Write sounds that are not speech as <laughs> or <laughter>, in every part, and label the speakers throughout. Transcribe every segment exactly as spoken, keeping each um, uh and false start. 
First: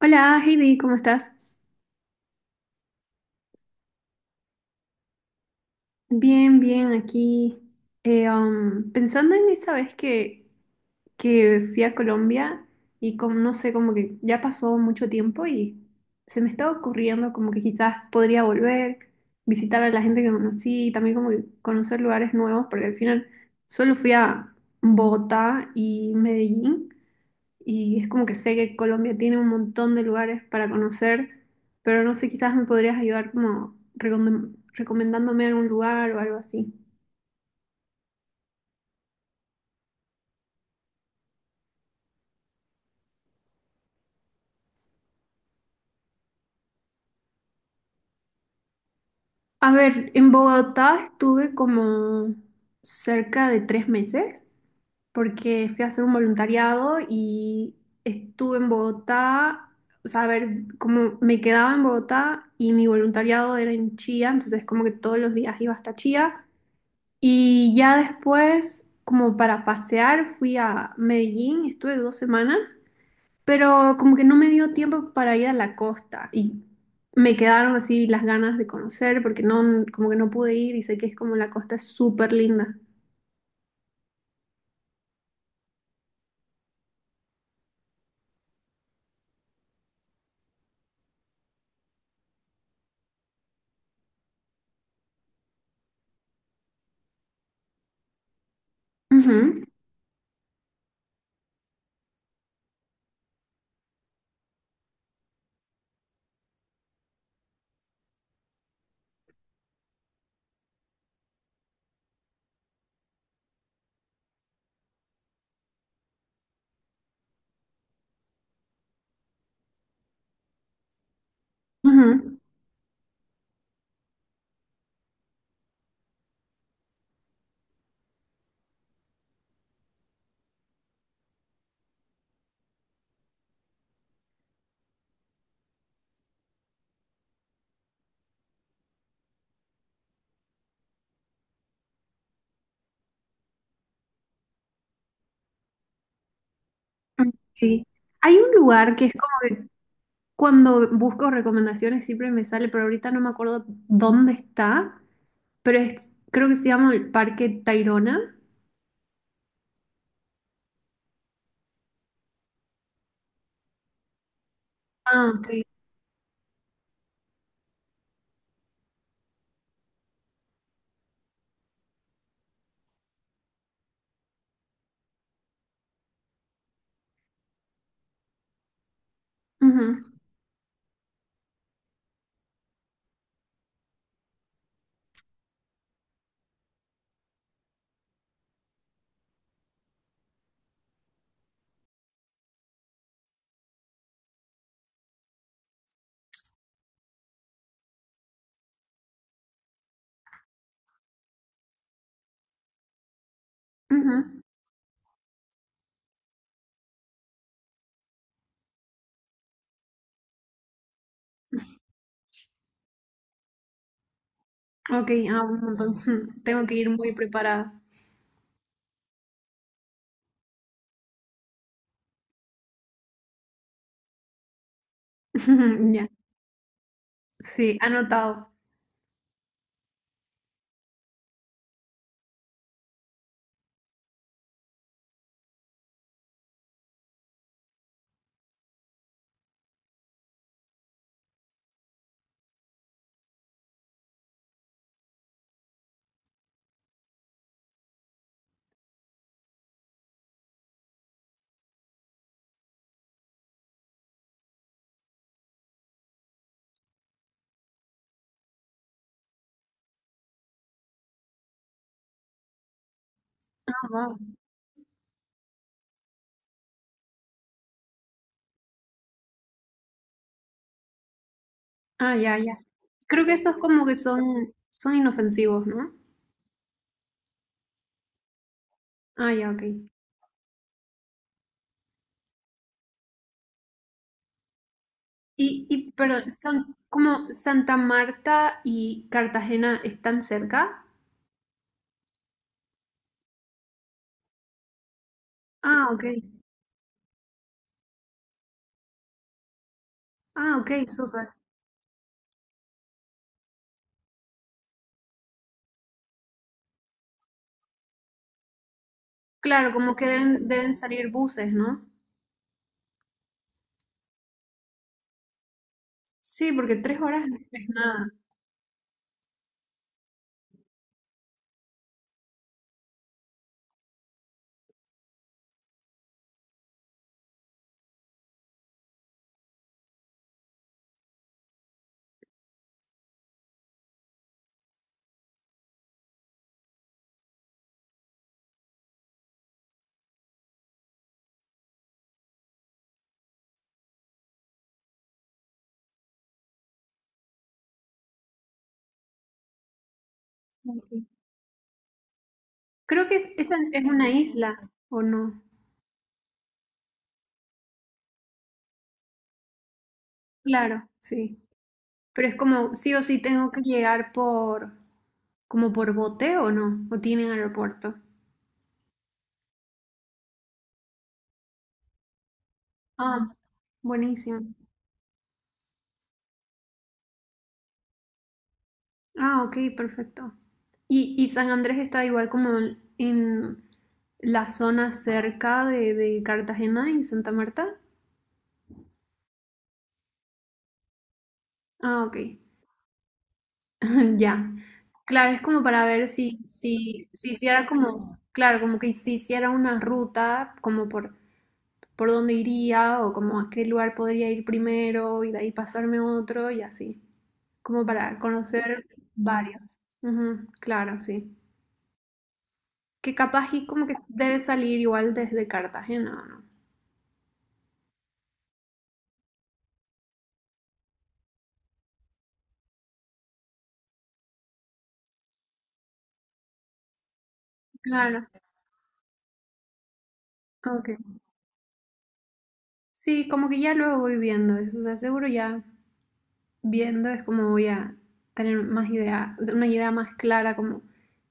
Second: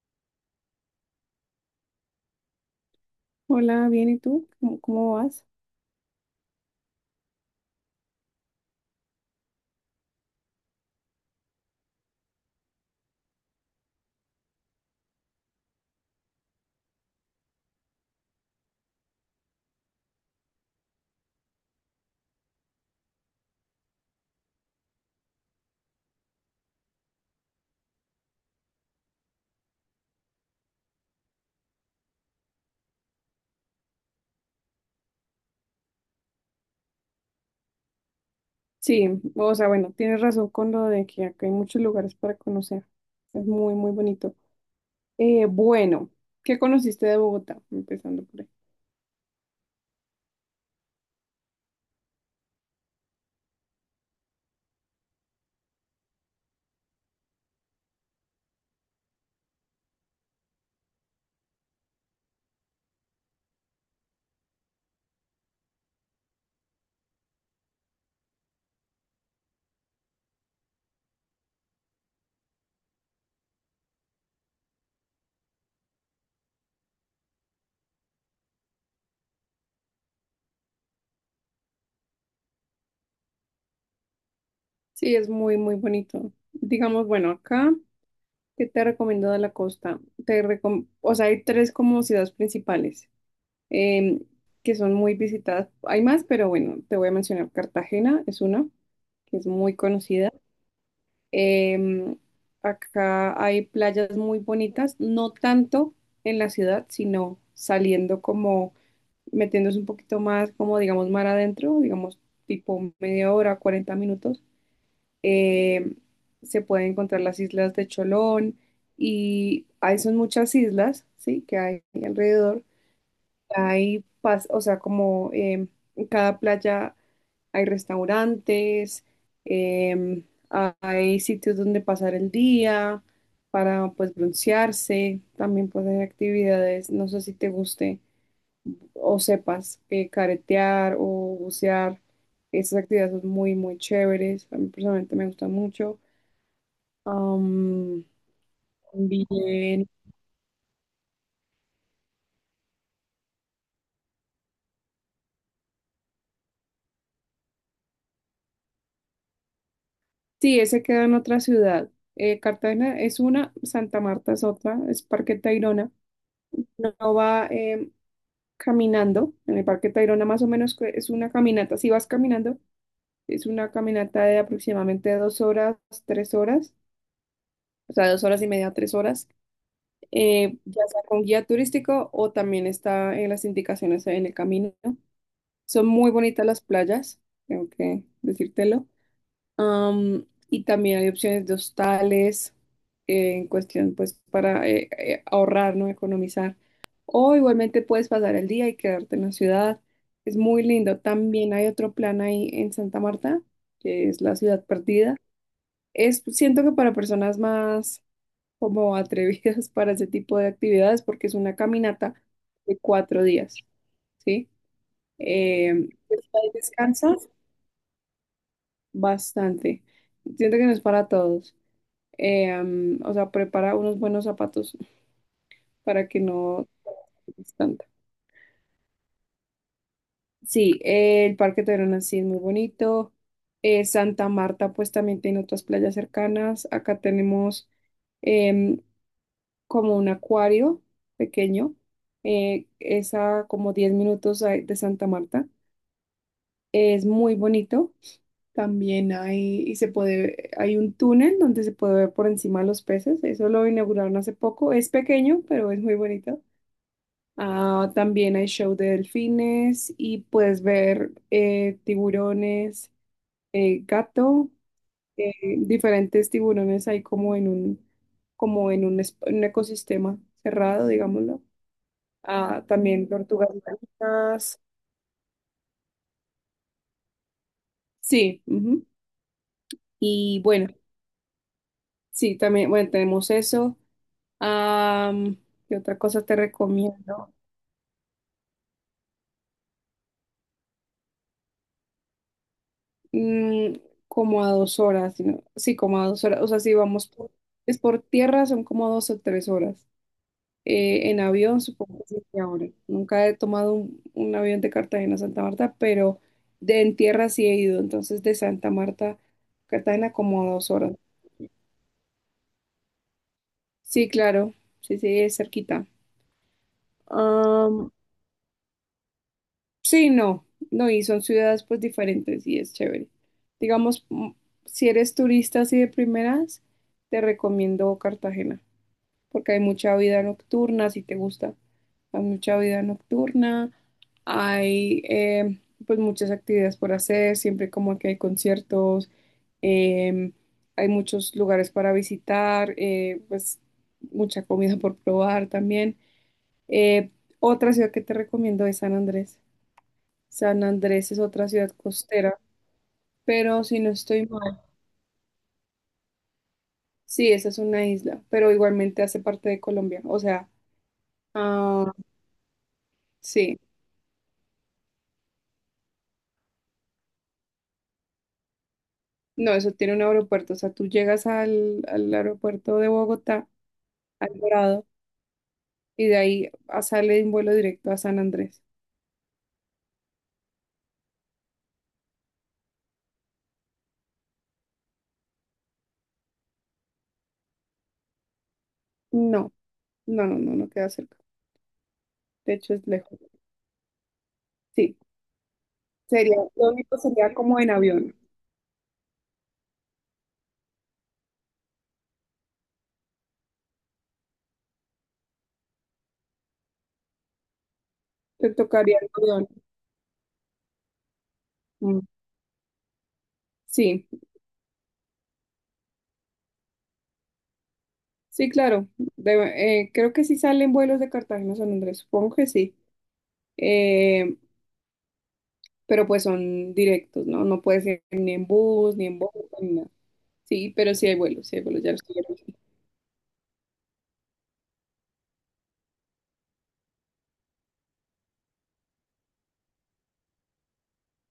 Speaker 1: Hola Heidi, ¿cómo estás?
Speaker 2: Hola, bien, ¿y tú? ¿Cómo, cómo vas?
Speaker 1: Bien, bien, aquí eh, um, pensando en esa vez que, que fui a Colombia y como, no sé, como que ya pasó mucho tiempo y se me estaba ocurriendo como que quizás podría volver, visitar a la gente que conocí y también como que conocer lugares nuevos porque al final solo fui a Bogotá y Medellín y es como que sé que Colombia tiene un montón de lugares para conocer, pero no sé, quizás me podrías ayudar como recomend- recomendándome algún lugar o algo así.
Speaker 2: Sí, o sea, bueno, tienes razón con lo de que acá hay muchos lugares para conocer. Es muy, muy bonito. Eh, bueno, ¿qué conociste de Bogotá? Empezando por ahí.
Speaker 1: A ver, en Bogotá estuve como cerca de tres meses porque fui a hacer un voluntariado y estuve en Bogotá, o sea, a ver, como me quedaba en Bogotá y mi voluntariado era en Chía, entonces como que todos los días iba hasta Chía. Y ya después, como para pasear, fui a Medellín, estuve dos semanas, pero como que no me dio tiempo para ir a la costa y me quedaron así las ganas de conocer porque no, como que no pude ir y sé que es como la costa es súper linda.
Speaker 2: Sí, es muy, muy bonito. Digamos, bueno, acá, ¿qué te recomiendo de la costa? Te recom- o sea, hay tres como ciudades principales em, que son muy visitadas. Hay más, pero bueno, te voy a mencionar. Cartagena es una que es
Speaker 1: Ujú,
Speaker 2: muy conocida. Em, Acá hay playas muy bonitas, no tanto en la ciudad, sino saliendo como metiéndose un poquito más, como digamos, mar adentro, digamos, tipo media hora, cuarenta minutos. Em, Se pueden encontrar las islas de Cholón y hay son muchas islas, ¿sí? que hay
Speaker 1: ujú,
Speaker 2: alrededor. Hay, pas- o sea, como em, en cada playa hay restaurantes, em, hay sitios donde pasar el día para pues broncearse, también pues hay actividades, no sé si te guste o sepas eh, caretear o bucear, esas actividades son muy muy chéveres, a mí personalmente me gustan mucho.
Speaker 1: sí.
Speaker 2: Am,
Speaker 1: Hay un lugar que es como que
Speaker 2: Bien,
Speaker 1: cuando busco recomendaciones siempre me sale, pero ahorita no me acuerdo dónde está, pero es, creo que se llama el Parque Tayrona.
Speaker 2: sí, ese queda en otra ciudad. Eh, Cartagena es una, Santa Marta es otra, es
Speaker 1: Ah,
Speaker 2: Parque
Speaker 1: ok.
Speaker 2: Tayrona. No va, eh, caminando en el Parque Tayrona, más o menos que es una caminata, si vas caminando, es una caminata de aproximadamente dos horas, tres horas, o sea, dos horas y media, tres horas,
Speaker 1: Ujú,
Speaker 2: eh, ya sea con guía turístico o también está en las indicaciones en el camino. Son muy bonitas las playas, tengo que decírtelo. Am, y también hay opciones de hostales eh, en cuestión, pues, para eh, eh, ahorrar, ¿no? Economizar. O igualmente puedes pasar el día y quedarte en la ciudad. Es muy lindo. También hay otro plan ahí en Santa Marta, que es la
Speaker 1: ujú.
Speaker 2: ciudad perdida. Es, siento que para personas más como atrevidas <laughs> para ese tipo de actividades, porque es una caminata de cuatro días, ¿sí?
Speaker 1: Ok, ah, un
Speaker 2: Eh,
Speaker 1: montón.
Speaker 2: pues,
Speaker 1: <laughs>
Speaker 2: ahí
Speaker 1: Tengo que ir muy
Speaker 2: descansas
Speaker 1: preparada.
Speaker 2: bastante. Siento que no es para todos. Eh, am, o sea, prepara unos buenos zapatos
Speaker 1: <laughs> Ya,
Speaker 2: para que no es
Speaker 1: sí,
Speaker 2: tanta.
Speaker 1: anotado.
Speaker 2: Sí, eh, el Parque Tayrona sí es muy bonito. Eh, Santa Marta, pues también tiene otras playas cercanas. Acá tenemos em, como un acuario pequeño. Eh, es a como diez minutos a- de Santa Marta. Es muy bonito. También hay, y se puede, hay un túnel donde se puede ver por encima los peces. Eso lo inauguraron hace poco. Es pequeño, pero es muy bonito. Ah, también hay show de delfines y puedes ver eh, tiburones,
Speaker 1: Ah,
Speaker 2: eh,
Speaker 1: wow.
Speaker 2: gato, eh, diferentes tiburones ahí como en un, como en un, es- en un ecosistema cerrado, digámoslo.
Speaker 1: Ah, ya, ya.
Speaker 2: Ah, también
Speaker 1: Creo que
Speaker 2: tortugas
Speaker 1: esos como que son,
Speaker 2: marinas.
Speaker 1: son inofensivos, ¿no?
Speaker 2: Sí, ujú.
Speaker 1: Ah, ya, ok.
Speaker 2: Y bueno, sí, también, bueno, tenemos eso. Am,
Speaker 1: Y,
Speaker 2: ¿Qué
Speaker 1: y,
Speaker 2: otra cosa
Speaker 1: pero
Speaker 2: te
Speaker 1: son como
Speaker 2: recomiendo?
Speaker 1: Santa Marta y Cartagena están cerca.
Speaker 2: mm, Como a dos horas, sino- sí,
Speaker 1: Ah,
Speaker 2: como
Speaker 1: ok.
Speaker 2: a dos horas, o sea, si vamos por, es por tierra son como dos o tres horas.
Speaker 1: Ah, ok,
Speaker 2: Eh, en
Speaker 1: súper.
Speaker 2: avión supongo que siete horas. Nunca he tomado un, un avión de Cartagena a Santa Marta, pero de en tierra sí he ido, entonces de Santa Marta a
Speaker 1: Claro, como que
Speaker 2: Cartagena como
Speaker 1: deben,
Speaker 2: a dos
Speaker 1: deben
Speaker 2: horas.
Speaker 1: salir buses, ¿no?
Speaker 2: Sí, claro, sí, sí, es cerquita.
Speaker 1: Sí, porque tres horas no es
Speaker 2: Am,
Speaker 1: nada.
Speaker 2: sí, no, no, y son ciudades pues diferentes y es chévere. Digamos, mm, si eres turista así de primeras, te recomiendo Cartagena, porque hay mucha vida nocturna, si te gusta, hay mucha vida nocturna, hay eh, pues muchas actividades por hacer, siempre como que hay conciertos, em, hay muchos lugares para visitar, eh, pues mucha comida por probar también. Eh, Otra ciudad que te recomiendo es San Andrés. San
Speaker 1: Ok.
Speaker 2: Andrés es otra ciudad costera,
Speaker 1: Creo que es, esa
Speaker 2: pero si
Speaker 1: es
Speaker 2: no
Speaker 1: una
Speaker 2: estoy mal,
Speaker 1: isla, ¿o no?
Speaker 2: sí, esa es una isla, pero igualmente hace parte de Colombia, o sea,
Speaker 1: Claro, sí.
Speaker 2: ah,
Speaker 1: Pero es como, sí o sí tengo
Speaker 2: sí.
Speaker 1: que llegar por, como por bote o ¿no? ¿O tienen aeropuerto?
Speaker 2: No, eso tiene un aeropuerto. O sea, tú llegas al, al aeropuerto de
Speaker 1: Ah,
Speaker 2: Bogotá, al
Speaker 1: buenísimo.
Speaker 2: Dorado, y de ahí a- sale un vuelo directo a San Andrés.
Speaker 1: Ah, ok, perfecto. Y, y San Andrés está igual como en, en la zona cerca de, de Cartagena y Santa Marta.
Speaker 2: No, no, no, no, no queda cerca.
Speaker 1: Ah, ok.
Speaker 2: De hecho, es lejos.
Speaker 1: <laughs> Ya.
Speaker 2: Sí,
Speaker 1: Claro, es como para ver
Speaker 2: sería,
Speaker 1: si,
Speaker 2: lo único
Speaker 1: si, si
Speaker 2: sería como
Speaker 1: hiciera
Speaker 2: en avión.
Speaker 1: como, claro, como que si hiciera una ruta como por por dónde iría o como a qué lugar podría ir primero y de ahí pasarme a otro y así, como para
Speaker 2: Te
Speaker 1: conocer
Speaker 2: tocaría en avión.
Speaker 1: varios. Ujú, claro, sí.
Speaker 2: Mm,
Speaker 1: Que capaz y como que
Speaker 2: Sí,
Speaker 1: debe salir igual desde Cartagena, ¿o ¿no?
Speaker 2: sí, claro. De- eh, creo que sí salen vuelos de Cartagena a San Andrés, supongo que sí. Eh, pero pues son directos, ¿no? No puedes ir
Speaker 1: Claro,
Speaker 2: ni en bus, ni en bote, ni nada. Sí, pero sí
Speaker 1: ok.
Speaker 2: hay vuelos, sí hay vuelos, ya los estoy viendo.
Speaker 1: Sí, como que ya luego voy viendo eso, o sea, seguro ya viendo es como voy a tener más idea, o sea, una idea más clara como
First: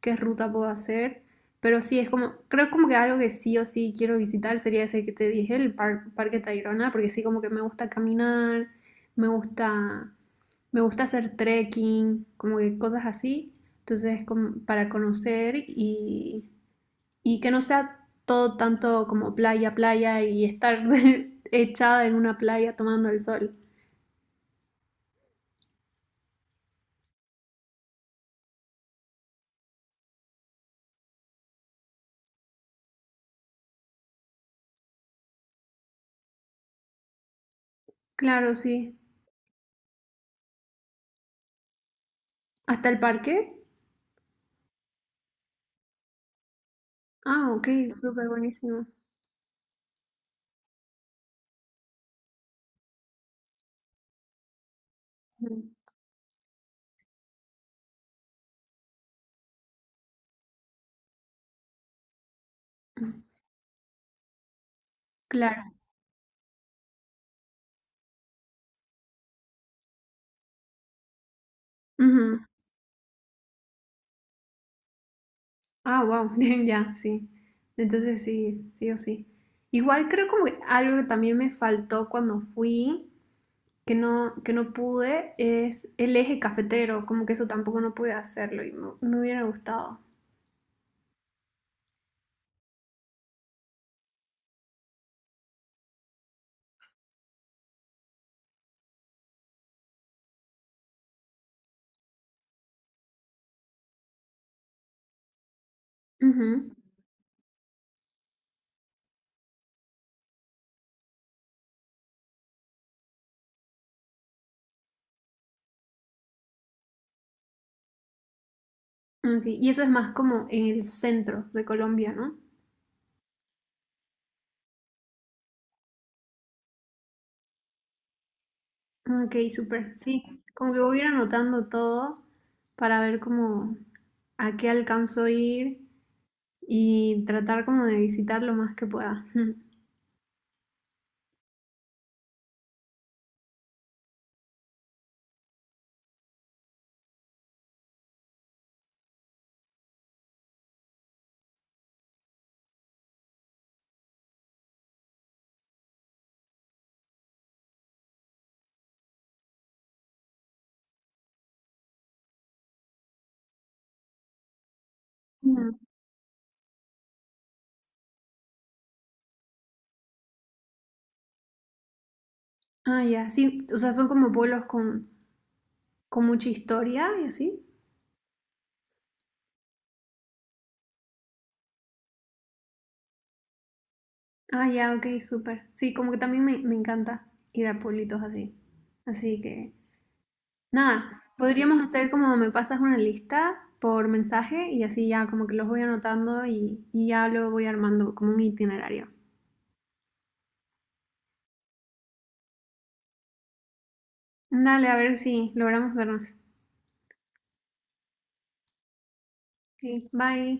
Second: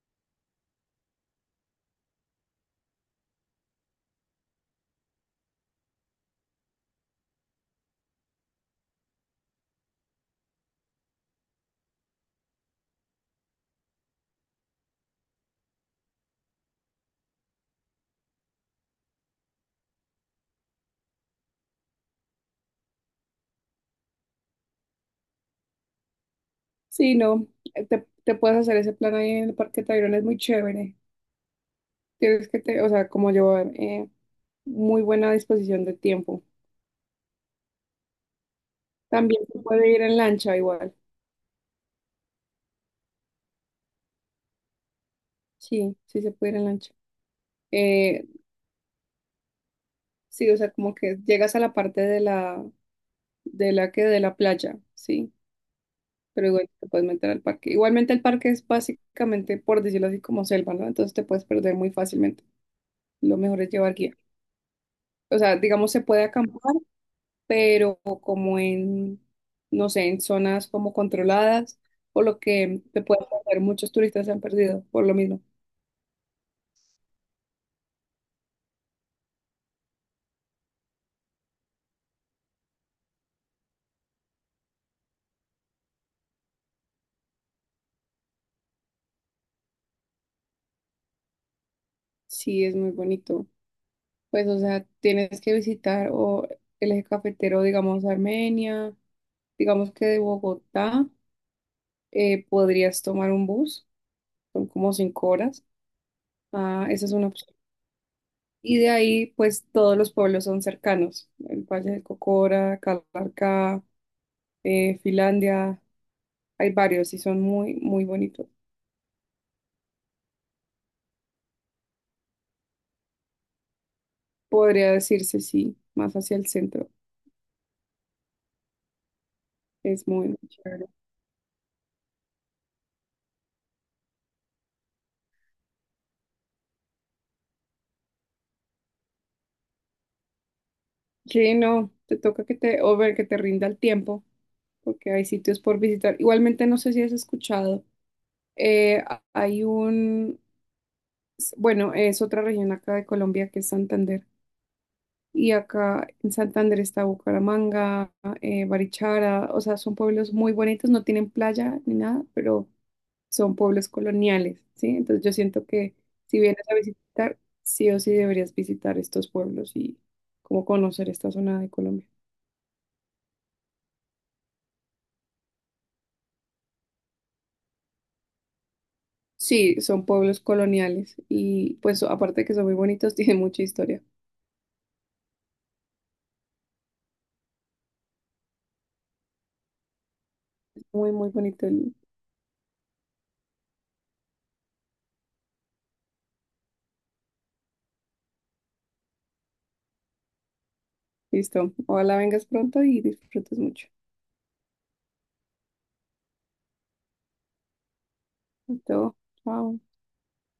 Speaker 1: qué ruta puedo hacer. Pero sí, es como, creo como que algo que sí o sí quiero visitar sería ese que te dije, el par- Parque Tayrona, porque sí como que me gusta caminar, me gusta, me gusta hacer trekking, como que cosas así. Entonces, como para conocer y, y que no sea todo tanto como playa, playa y estar <laughs> echada en una playa tomando el sol.
Speaker 2: Sí, no, te, te puedes hacer ese plan ahí en el Parque Tayrona, es muy chévere. Tienes que, te, o sea, como llevar eh, muy buena disposición de tiempo.
Speaker 1: Claro, sí.
Speaker 2: También se puede ir en lancha igual.
Speaker 1: Hasta el parque.
Speaker 2: Sí, sí se puede ir en lancha.
Speaker 1: Ah, ok,
Speaker 2: Eh,
Speaker 1: súper buenísimo.
Speaker 2: sí, o sea, como que llegas a la parte de la, de la que, de la playa, sí,
Speaker 1: Ujú.
Speaker 2: pero igual te puedes meter al parque. Igualmente el parque es básicamente, por decirlo así, como selva, ¿no? Entonces te puedes perder muy fácilmente. Lo mejor es llevar guía. O sea,
Speaker 1: Claro.
Speaker 2: digamos, se puede acampar, pero como en, no sé, en zonas como controladas, por lo
Speaker 1: Ujú.
Speaker 2: que te puede pasar, muchos turistas se han perdido por lo mismo.
Speaker 1: Ah, wow, <laughs> ya, sí. Entonces sí, sí o sí. Igual creo como que algo que también me faltó cuando fui, que no, que no pude, es el eje cafetero, como que eso tampoco no pude hacerlo y me, me hubiera gustado.
Speaker 2: Sí, es muy bonito. Pues, o sea, tienes que visitar o el eje cafetero, digamos, Armenia, digamos que de Bogotá, eh, podrías tomar un bus, son como cinco horas.
Speaker 1: Ujú.
Speaker 2: Ah, esa es una opción. Y de ahí, pues, todos los pueblos son cercanos, el Valle del Cocora, Calarcá, eh, Finlandia, hay varios y son muy, muy bonitos.
Speaker 1: Ok, y eso es más como en el centro de Colombia, ¿no?
Speaker 2: Podría decirse sí, más hacia el centro.
Speaker 1: Ah, ok, súper,
Speaker 2: Es
Speaker 1: sí.
Speaker 2: muy, muy
Speaker 1: Como que
Speaker 2: chévere.
Speaker 1: voy a ir anotando todo para ver cómo a qué alcanzó ir y tratar como de visitar lo más que pueda. <laughs>
Speaker 2: Sí, no, te toca que te, o ver que te rinda el tiempo, porque hay sitios por visitar. Igualmente, no sé si has escuchado, eh, a- hay un, bueno, es otra región acá de Colombia que es Santander. Y acá en Santander está Bucaramanga, eh, Barichara, o sea, son pueblos muy bonitos, no tienen playa ni nada, pero son pueblos coloniales, ¿sí? Entonces yo siento
Speaker 1: Mm.
Speaker 2: que si vienes a visitar, sí o sí deberías visitar estos pueblos y como conocer esta zona de Colombia.
Speaker 1: Ah, ya, sí, o sea, son como pueblos con, con mucha historia y así.
Speaker 2: Sí, son pueblos coloniales y pues aparte de que son muy bonitos, <laughs> tienen mucha historia.
Speaker 1: Ah, ya, ok, súper. Sí, como que también me, me encanta ir a pueblitos así. Así que,
Speaker 2: Muy,
Speaker 1: nada,
Speaker 2: muy bonito.
Speaker 1: podríamos
Speaker 2: el-
Speaker 1: hacer como me pasas una lista por mensaje y así ya como que los voy anotando y, y ya lo voy armando como un itinerario.
Speaker 2: Listo. Ojalá vengas pronto y disfrutes mucho.
Speaker 1: Dale, a ver si logramos vernos.
Speaker 2: Todo. Chao.
Speaker 1: Ok, bye.